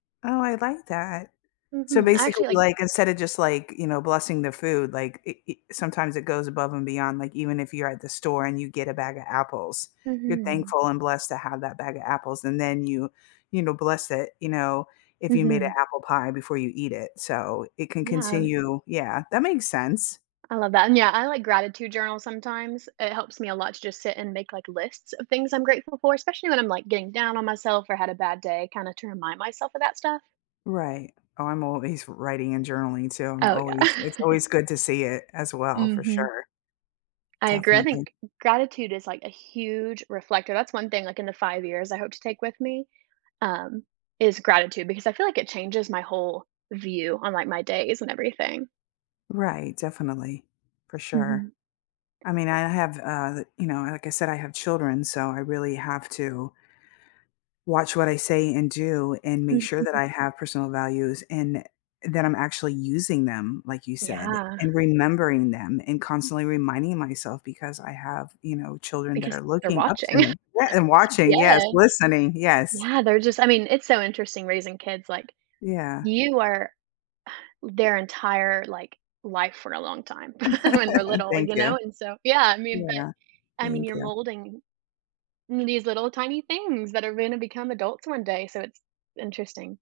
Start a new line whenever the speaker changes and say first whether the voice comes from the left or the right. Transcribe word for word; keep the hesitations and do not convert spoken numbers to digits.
left: Oh, I like that. So
right: Mm-mm, I
left: basically,
right: actually, like
left: like, instead of just, like, you know, blessing the food, like, it it sometimes it goes above and beyond, like, even if you're at the store and you get a bag of apples, you're
right: Mhm.
left: thankful and blessed to have that bag of apples, and then you, you know, bless it, you know, if you made an
right: Mhm.
left: apple pie before you eat it, so it can
right: Yeah.
left: continue Yeah, that makes sense.
right: I love that, and yeah, I like gratitude journals sometimes, it helps me a lot to just sit and make, like, lists of things I'm grateful for, especially when I'm, like, getting down on myself, or had a bad day, kinda to remind myself of that stuff.
left: Right. Oh, I'm always writing and journaling, too. I'm
right: Oh yeah.
left: always It's always good to see it as well, for
right: Mhm.
left: sure.
right: I agree, I
left: Definitely.
right: think gratitude is like a huge reflector, that's one thing, like, in the five years, I hope to take with me, um, is gratitude, because I feel like it changes my whole view on, like, my days and everything.
left: Right, definitely, for sure.
right: Mhm.
left: I mean, I have, uh, the you know, like I said, I have children, so I really have to watch what I say and do, and make sure that
right: Mhm.
left: I have personal values, and it that I'm actually using them, like you said,
right: Yeah.
left: and remembering them, and constantly reminding myself, because I have, you know, children that
right: Because
left: are
right: they're
left: looking up to
right: watching.
left: me. Yeah, and watching, yes,
right: Yes.
left: listening, yes.
right: Yeah, they're just I mean, it's so interesting raising kids like
left: Yeah.
right: You are their entire, like, life for a long time when they're little,
left: Thank
right: you
left: you.
right: know, and so Yeah, I mean,
left: Yeah.
right: but I mean,
left: Thank
right: you're
left: you.
right: molding m these little tiny things that are gonna become adults one day, so it's interesting.